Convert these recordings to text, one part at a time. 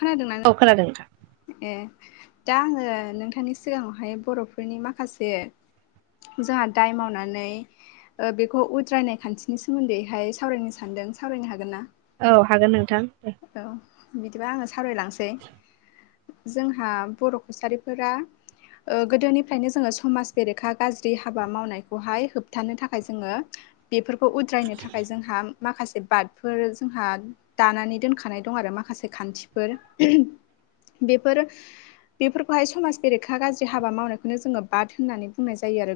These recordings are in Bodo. खोनादोंना औ खोनादों नोंथां। ए दा आङो नोंथांनि सिगाङावहाय बर'फोरनि माखासे जोंहा दाय मावनानै बेखौ उद्रायनाय खान्थिनि सोमोन्दैहाय सावरायनो सान्दों सावरायनो हागोन ना? औ हागोन नोंथां बिखौ आङो सावरायलांसै जोंहा बर' कसारिफोरा गोदोनिफ्रायनो जोङो समाज बेरेखा गाज्रि हाबा मावनायखौहाय होबथानो थाखाय जोङो बेफोरखौ उद्रायनो थाखाय जोंहा माखासे बादफोर जोंहा दानानै दोनखानाय दं आरो माखासे खान्थिफोर बेफोर बेफोरखौहाय समाज बेरेखा गाज्रि हाबा मावनायखौनो जोङो बाद होननानै बुंनाय जायो आरो।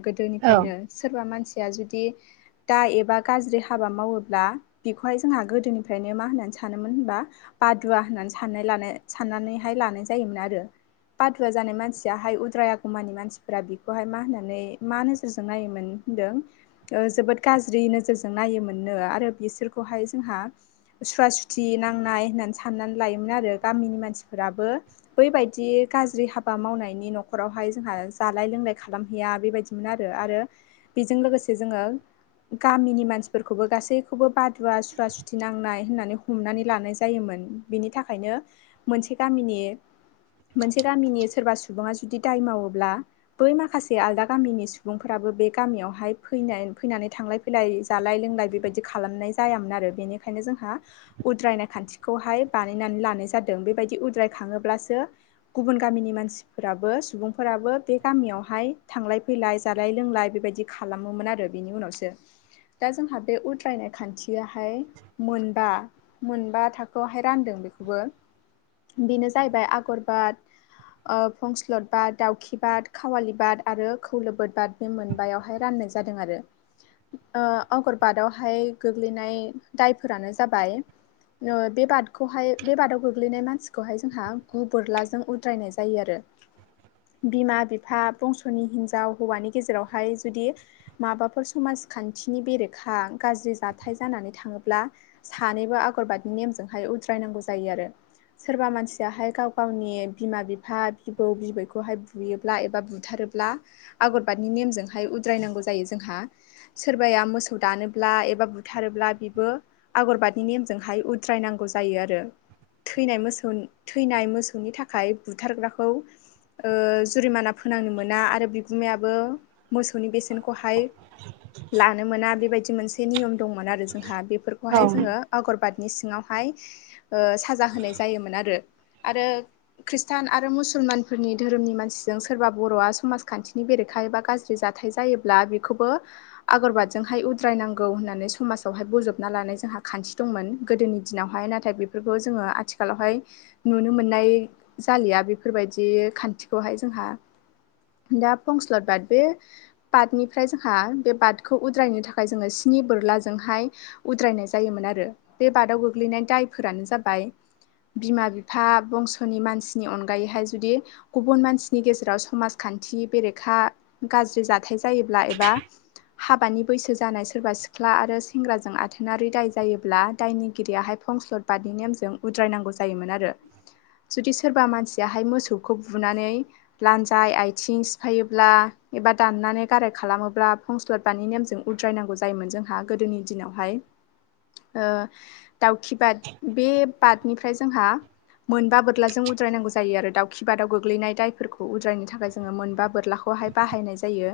औ गोदोनिफ्रायनो सोरबा मानसि आ जुदि दा एबा गाज्रि हाबा मावोब्ला बेखौहाय जोंहा गोदोनिफ्रायनो मा होननानै सानोमोन होनबा बादुवा होननानै सान साननानैहाय लानाय जायोमोन आरो। बादुवा जानाय मानसियाहाय उद्राय आगुमानि मानसिफोरा बेखौहाय मा होननानै मा नोजोरजों नायोमोन? होनदों जोबोद गाज्रि नोजोरजों नायोमोननो आरो बिसोरखौहाय जोंहा सुवा सुथि नांनाय होननानै साननानै लायोमोन आरो गामिनि मानसि फोराबो बैबायदि गाज्रि हाबा मावनायनि न'खरावहाय जोंहा जालाय लोंलाय खालामहैया। बेबायदिमोन आरो बेजों लोगोसे जोङो गामिनि मानसिफोरखौबो गासैखौबो बादुवा सुवा सुथि नांनाय होननानै हमनानै लानाय जायोमोन। बिनि थाखायनो मोनसे गामिनि मोनसे गामिनि सोरबा सुबुङा जुदि दाय मावोब्ला बै माखासे आलदा गामिनि सुबुंफोराबो बे गामियावहाय फैनानै थांलाय फैलाय जालाय लोंलाय बेबायदि खालामनाय जायामोन आरो बेनि खायनो जोंहा उद्रायनाय खान्थिखौहाय बानायनानै लानाय जा दों बेबायदि उद्राय खाङोब्लासो गुबुन गामिनि मानसिफोराबो सुबुंफोराबो बे गामियाव हाय थांलाय फैलाय जालाय लोंलाय बेबायदि खालामोमोन आरो बिनि उनावसो दा जोंहा बे उद्रायनाय खान्थियाहाय मोनबा मोनबा थाखोआवहाय रानदों बेखौबो बेनो जाहैबाय आगरबाद फंस्लद बाद दाउखि बाद खावालि बाद आरो खौलोबोद बाद बे मोनबायावहाय रान नाय जादों आरो अगरबादावहाय गोग्लैनाय दायफोरानो जाबाय बे बादखौहाय बे बादाव गो ग्लैनाय मानसिखौहाय जोंहा गु बोरलाजों उद्रायनाय जायो आरो बिमा बिफा बंस'नि हिनजाव हौवानि गेजेरावहाय जुदि माबाफोर समाज खान्थिनि बेरेखा गाज्रि जाथाय जानानै थाङोब्ला सानैबो आगरबादि नेमजोंहाय उद्रायनांगौ जायो आरो सोरबा मानसियाहाय गाव गावनि बिमा बिफा बिबौ बिबैखौहाय बुयोब्ला एबा बु थारोब्ला आगर बादनि नेमजों उद्रायनांगौ जोंहा सोरबाया मोसौ दानोब्ला एबा बुथारोब्ला बेबो आगरबादनि नेमजोंहाय उद्रायनांगौ जायो आरो थैनाय मोसौ थैनाय मोसौनि थाखाय बुथारग्राखौ ओ जुरिमाना फोनांनो मोना आरो बिगुमायाबो मोसौनि बेसेनखौहाय लानो मोना बेबायदि मोनसे नियम दंमोन आरो जोंहा बे औ फोरखौहाय आगरबादनि सिङावहायव साजा होनाय जोमोन आरो खृषटान आरो मुसलमानफोरनि धोरोमनि मानसिजों सोरबा बर' समाजखान्थिनि बेरेखा एबा गाज्रि जाथाय जायोब्ला बेखौबो आगरबादजोंहाय उद्रायनां गौ होननानै समाजावहाय बजबना लानाय जोंहा खान्थि दंमोन गोदोनि दिनावहाय नाथाय बेफोरखौ जोङो आ थिखालावहाय नुनो मोननाय जालिया बेफोरबायदि खान्थिखौहाय जोंहा दा फंस्लद बाद बे बादनिफ्राय जोंहा बे बादखौ उद्रायनो थाखाय जोङो सि- नि बोरलाजोंहाय उद्रायनाय जायोमोन आरो बे बादाव गोग्लैनाय दायफोरानो जाबाय बिमा बिफा बंस'नि मानसिनि अनगायैहाय जुदि गुबुन मानसिनि गेजेराव समाज- खान्थि बेरेखा गाज्रि जाथाय जायोब्ला एबा हाबानि बैसो जानाय सोरबा सिख्ला आरो सेंग्राजों आथोनारि दाय जायोब्ला दायनिगिरियाहाय फंस्लद बादनि नेमजों उद्रायनांगौ जायोमोन आरो जुदि सोरबा मानसियाहाय मोसौखौ बुनानै लान्जाय आइथिं सिफायोब्ला एबा दान- नानै गाराय खालामोब्ला फंस्लदबानि नेमजों उद्रायनांगौ जायोमोन जोंहा गोदोनि दिनावहाय ओ दाउखि बाद बे बादनिफ्राय जोंहा मोनबा बोरलाजों उद्रायनांगौ जायो आरो दाउखि बादाव गोग्लैनाय दायफोरखौ उद्रायनो थाखाय जोङो मोनबा बोरलाखौ बहाय बाहायनाय जायो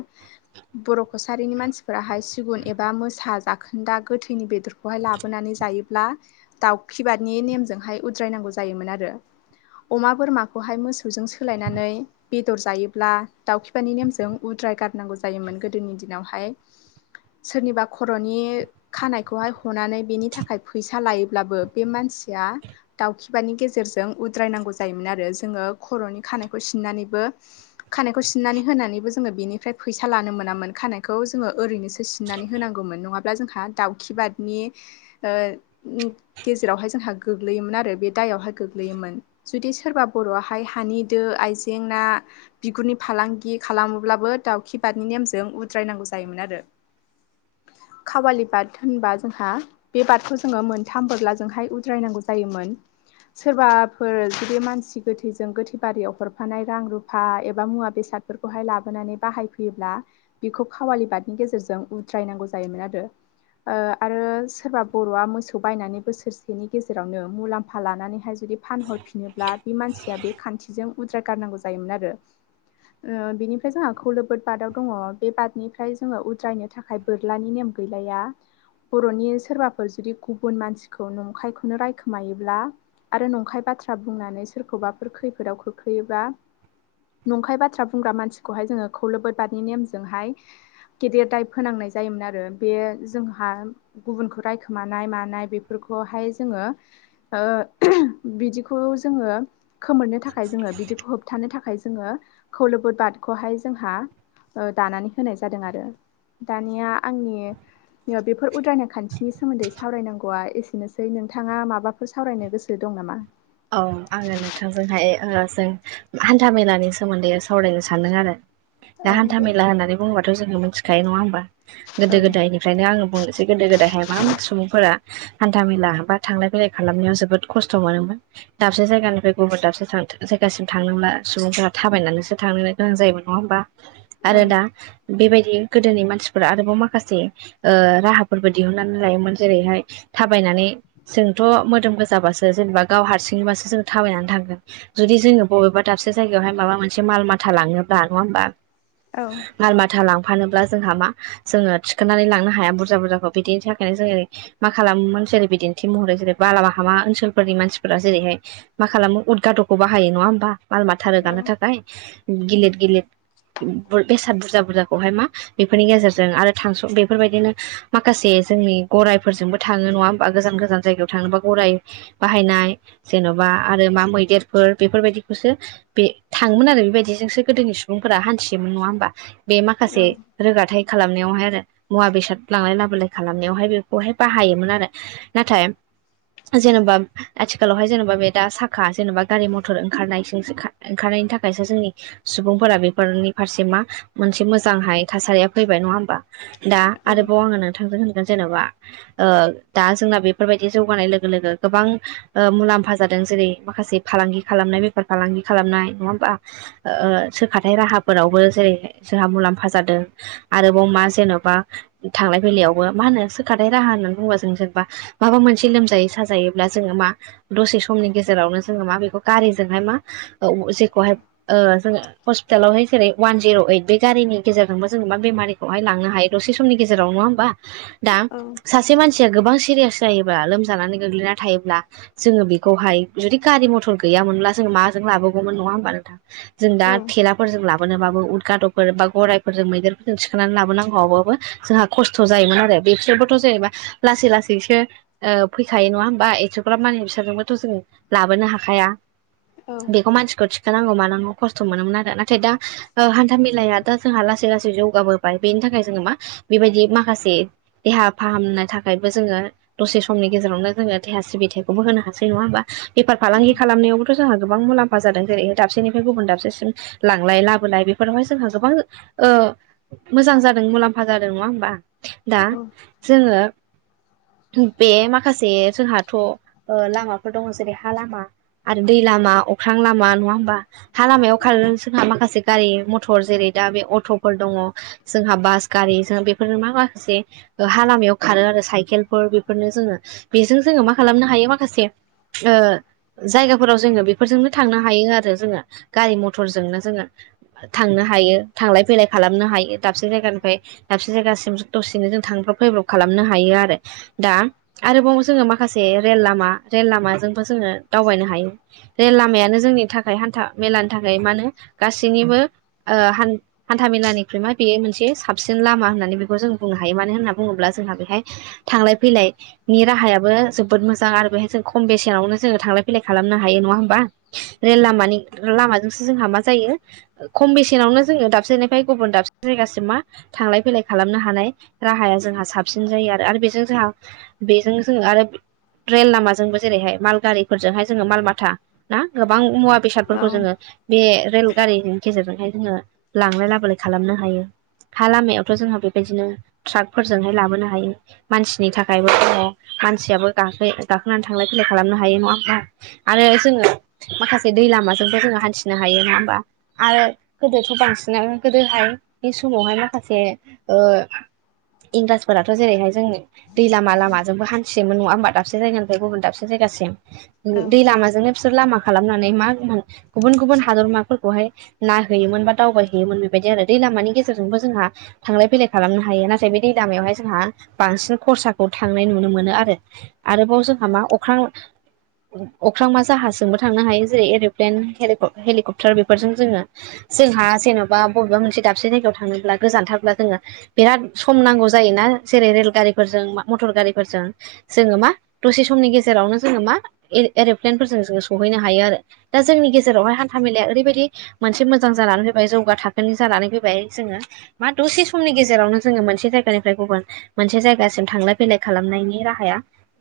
बर' कसारिनि मानसिफोराहाय सिगुन एबा मोसा जाखोन्दा गोथैनि बेदरखौहाय लाबोनानै जायोब्ला दाउखि बादनि नेमजोंहाय उद्रायनांगौ जायोमोन आरो अमा बोरमाखौहाय मोसौजों सोलायनानै बेदर जायोब्ला दाउखिबानि नेमजों उद- राय गारनांगौ जायोमोन गोदोनि दिनावहाय सोरनिबा खर'नि खानायखौहाय हनानै बेनि थाखाय फैसा लायोब्लाबो बे मान- सिया दाउखिबादनि गेजेरजों उद्रायनांगौ जायोमोन आरो जोङो खर'नि खानायखौ सिननानैबो खानायखौ सिननानै होनानैबो जोङो बेनि- फ्राय फैसा लानो मोनामोन खानायखौ जोङो ओरैनोसो सिननानै होनांगौमोन नङाब्ला जोंहा दाउखि बादनि ओ गेजेरावहाय जोंहा गोग्लैयोमोन आरो बे दायावहाय गोग्लैयोमोन जुदि सोरबा बर'आहाय हानि दो आइजें ना- बिगुरनि फालांगि खालामोब्लाबो दाउखि बादनि नेमजों उद्रायनांगौ जायोमोन आरो खावालि बाद होनबा जोंहा बे बादखौ जोङो मोनथाम बोरलाजोंहाय उ रायनांगौ जायोमोन। सोरबाफोर जुदि मानसि गोथैजों गोथै बारियाव हरफानाय रां रुफा एबा मुवा बेसाद- बेसादफोरखौहाय लाबोनानै बाहायफैयोब्ला बेखौ खावालि बादनि गेजेरजों उद्रायनांगौ जायोमोन आरो ओ आरो सोरबा बर'आ मोसौ बायनानै बोसोरसे बिनि गेजेरावनो मुलाम्फा लानानैहाय जुदि फानहरफिनोब्ला बि मानसिया बे खान्थिजों उद्राय गारनां- गौ जायोमोन आरो ओ बिनिफ्राय जोंहा खौलोबोद बादाव दङ बे बादनिफ्राय जोङो उद्रायनो थाखाय बोरलानि नेम गैलाया बर'नि सोरबाफोर जुदि गुबुन मानसिखौ नं- नंखायखौनो रायखोमायोब्ला आरो नंखाय बाथ्रा बुंनानै सोरखौबाफोर खैफोदाव खोख्लैयोबा नंखाय बाथ्रा बुंग्रा मानसिखौहाय जोङो खौलोबोद बादनि नेमजोंहाय गेदेर दाय फोनांनाय जायोमोन आरो बे जोंहा गुबुनखौ रायखोमानाय मानाय बेफोरखौ बेहाय जोङो ओ बिदिखौ जोङो खोमोरनो थाखाय जोङो बिदिखौ होबथानो थाखाय जोङो खौलोबोद बादखौहाय जोंहा ओ दानानै होनाय जादों आरो दानिया आंनि बेफोर उद्रायनाय खान्थिनि सोमोन्दै सावरायनांगौआ एसेनो- सै नोंथाङा माबाफोर सावरायनो गोसो दं नामा? औ आङो नोंथांजोंहाय ओ जों हान्था मेलानि सोमोन्दै सावरायनो सान्दों आरो दा औ हान्था दे मेला होननानै बुंयोबाथ' जोङो मोनथिखायो नङा होमबा औ गोदो गोदायनिफ्रायनो आंओ बुंनोसै गोदो गोदायहाय मा मा सुबुंफोरा हान्था मेला बा थांलाय फैलाय खालामनायाव जोबोद खस्थ' मोनोमोन दाबसे जायगानिफ्राय गुबुन दाबसे जायगासिम थांनोब्ला सुबुंफोरा थाबायनानैसो थांनोनो गोनां जायोमोन नङा होमबा औ आरो दा बेबाय- दि गोदोनि मानसिफोरा आरोबाव माखासे ओ राहाफोरबो दिहुननानै लायोमोन जेरैहाय थाबाय- नानै जोंथ' मोदोम गोजाबासो जेन'बा गाव हारसिंयैबासो जों थाबायनानै थांगोन जुदि जोंओ बबेबा दाबसे जायगायावहाय माबा मोनसे माल माथा लांओ दा नङा होमबा औ माल माथा लां फानोब्ला जोंहा मा जोङो थिखोनानै लांनो हाया बुरजा बुरजाखौ बिदिनि थाखायनो जोंङो मा खालामोमोन। जेरै बिदिन्थि महरै जेरै बालामा हामा ओनसोलफोरनि मानसि फोरा जेरैहाय मा खालामो उद गाद'खौ बाहायो नङा होमबा माल माथा रोगानो थाखाय। गिलिद गिलिद। बेसाद बुरजा बुरजाखौहाय मा बेफोरनि गेजेरजों आरो थांस' बेफोरबायदिनो माखासे। जोंनि गराइफोरजोंबो थाङो नङा होमबा गोजान गोजान जायगायाव थांनोबा गराइ बाहायनाय। जेन'बा आरो मा मैदेरफोर बेफोरबायदिखौसो बे थांयोमोन आरो बेबायदिजोंसो गोदोनि सु। सुबुंफोरा हान्थियोमोन नङा होमबा बे औ माखासे रोगाथाय। खालामनायावहाय आरो मुवा बेसाद लांलाय लाबोलाय खालामनायावहाय बेखौहाय बाहायोमोन आरो नाथाय। जेन'बा आथिख। आथिखालावहाय जेनेबा बे दा साखा जेनेबा गारि मथर ओंखारनायजोंसो ओंखारनायनि थाखायसो जोंनि सुबुं। फोरा बेफोरनि फारसे मा मोनसे मोजांहाय थासारिया फैबाय नंआ होमबा। दा औ आरोबाव आंयो नोंथांजों होनगा जेन'बा ओ दा जोंना बेफोरबायदि जौगानाय लोगो लोगो गोबां। ओ मुलाम्फा जादों जेरै माखासे फालांगि खालामनाय बेफार फालांगि खालामनाय नङा होमबा ओ ओ। सोखाथाय राहाफोरावबो जेरै जोंहा मुलाम्फा जादों आरोबाव मा जेन'बा धा थांलाय फैलायावबो मा होनो सोखाथाय राहा होननानै बुंयोबा जों जेनबा माबा मोनसे लोमजायो साजायोब्ला जोङो मा। दसे समनि गेजेरावनो जोंयो मा बेखौ गारिजोंहाय मा जेखौहाय जोंयो। हस्पिटालावहाय जेरै अवान जिर' ओइट बे गारिनि गेजेरजोंबो जोंयो मा बेमारिखौहाय लांनो हायो दसे समनि गेजेरावनो। नंआ होमबा दा औ सासे मानसिया गोबां सिरियास जायोबा लोमजानानै गोग्लैना थायोब्ला। जोंयो बेखौहाय जुदि गारि मथर गैयामोनब्ला जों माजों लाबोगौमोन नंआ होमबा नोंथां। जों दा थेलाफोरजों लाब। लाबोनोबाबो उद गाद'फोर बा गराइफोरजों मैदेरफोरजों थिखोनानै लाबोनांगौबाबो जोंहा खस्थ' जायोमोन आरो। बिसोरबोथ' जेन'बा लासै लासैसो ओ फैखायो नंआ होमबा एथ'ग्राब मानि बि। बिसोंरजोंबोथ' जोङो लाबोनो हाखाया बेखौ मानसिखौ थि नांगौ मानांगौ खस्थ' मोनोमोन आरो नाथाय दा हान्थामेलाया दा जोंहा लासै लासै जौगाबोबाय बे थाखाय जोङो मा बेबायदि माखासे देहा फाहामनो थाखायबो जोङो दसे समनि गेजेरावनो जोंङो देहा सिबिथायखौ होनो हासै नङा होमबा बेफार फालांगि खालामनायावबोथ' जों गोबां मुलाम्फा जादों जेरैहाय दाबसेनिफ्राय गुबुन दाबसेसिम लांलाय लाबोलाय बेफोरावहाय जोंहा गोबां ओ मोजां जादों मुलाम्फा जादों नङा होमबा दा जोङो बे माखासे जोंहाथ' ओ लामाफोर दङ जेरै हा लामा आरो दै लामा अख्रां लामा नङा होमबा हा लामायाव खार जोंहा माखासे गारि मथर जेरै दा बे अट'फोर दङ जोंहा बास गारि जों बेफोर मा माखासे हा लामायाव खारो आरो साइकेलफोर बेफोरनो जोङो बेजों जोङो मा खालामनो हायो माखासे थासे ओ। जायगाफोराव जोङो बेफोरजोंनो थांनो हायो आरो जोङो गारि मथरजोंनो जोङो थांनो हायो थांलाय फैलाय खालामनो हायो दाबसे जायगानिफ्राय दाबसे जायगासिम दसेनो जों थांब्रब फैब्रब खालाम खालामनो हायो आरो दा आरोबाव जोङो माखासे रेल लामा रेल लामाजोंबो जोङो दावबायनो हायो रेल लामायानो जोंनि थाखाय हान्था मेलानि थाखाय मा होनो गासैनिबो ओ हान-हान्थामेलानिख्रुइ मा बेयो मोनसे साबसिन लामा होननानै बेखौ जों नो हायो मानो होननानै बुङोब्ला जोंहा बेहाय थांलाय फैलाययनि राहायाबो जोबोद मोजां आरो बेहाय जों खम बेसेनावनो जोङो थांलाय फैलाय खालामनो हायो नङा होमबा? रेल लामानि लामाजोंसो जोंहा मा जायो खम बेसेनावनो जोङो दाबसेनिफ्राय गुबुन दाबसे जायगासिम मा थांलाय फैलाय खालामनो हानाय राहाया जोंहा साबसिन जायो आरो बेजों जों बेजों जों आरो रेल लामाज जोंबो जेरैहाय माल गारिफोरजोंहाय जेरै माल माथा ओम गोबां मुवा बेसादफोरखौ जोङो बे रेल गारिनि गेजेरजोंहाय जोङो लांलाय लाबोलाय खालामनो हायो। हा लामायावथ' जोंहा बेबायदिनो ट्राकफोरजोंहाय लाबोनो हायो मानसिनि थाखायबो जोङो मानसियाबो गांखो गाख नों थांलाय फैलाय खालामनो हायो नङा होमबा? आरो जोङो माखासे दै लामाजोंबो जोङो हान्थिनो हायो। नङा हमबा? आरो गोदोथ' बांसिनानो गोदोहाय बे समावहाय माखासे ओ इंराजफोराथ' जेरैहाय जोंनि दै लामा लामाजोंबो हान्थियोमोन नङा होमबा दाबसे जायगानि गुबुन दाबसे जायगासिम दै लामाजोंनो बिसोर लामा खालामनानै मा गुबुन गुबुन हादरमाफोरखौहाय नायहैयोमोन बा दावबायहैयोमोन बेबायदि आरो दै ला लामानि गेजेरजोंबो जोंहा थांलाय फैलाय खालामनो हायो नाथाय बे दै लामायावहाय जोंहा बांसिन खरसाखौ नाय नुनो मोनो आरो आरोबाव जोंहा मा अख्रां अख्रां मा जाहाजजोंबो थांनो हायो जेरै एर'प्लेन हेलिकप्टार बेफोरजों जोङो जायहा जेन'बा बबेबा मोनसे दाबसे जायगायाव थानोब्ला गोजानथारब्ला जोङो बिराद सम नांगौ जायोना। जेरै रेल गारिफोरजों मथर गारिफोरजों जोङो मा दसे समनि गेजेरावनो जोङो मा एर'प्लेनफोरजों जों सहैनो हायो आरो दा जोंनि गेजेरावहाय हान्था मेलाया ओरैबायदि मोनसे मोजां जानानै फैबाय जौगा थाखोनि जानानै फैबाय जोङो मा दसे समनि गेजेराव गेजेरावनो जोङो मोनसे जायगानिफ्राय गुबुन मोनसे जायगासिम थांलाय फैलाय खालामनायनि राहाया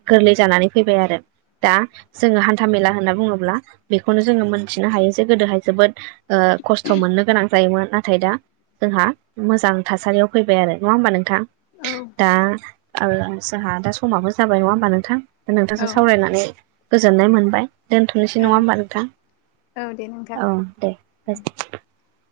गोरलै जानानै फैबाय आरो दा जोङो हान्थाामेला होनना बुङोब्ला बेखौनो जोङो मोनथिनो हायो जे गोदोहाय जोबोद खस्थ' मोननो गोनां जायोमोन नाथाय दा जोंहा मोजां थासारियाव फैबाय आरो नङा होमबा नोंथां? दा जोंहा दा समाबो जाबाय नङा होमबा नोंथां। नोंथांजों औ सावरायनानै गोजोननाय मोनबाय। दोन्थ'नोसै औ नङा होमबा नोंथां औ दे नोंथां औ दे।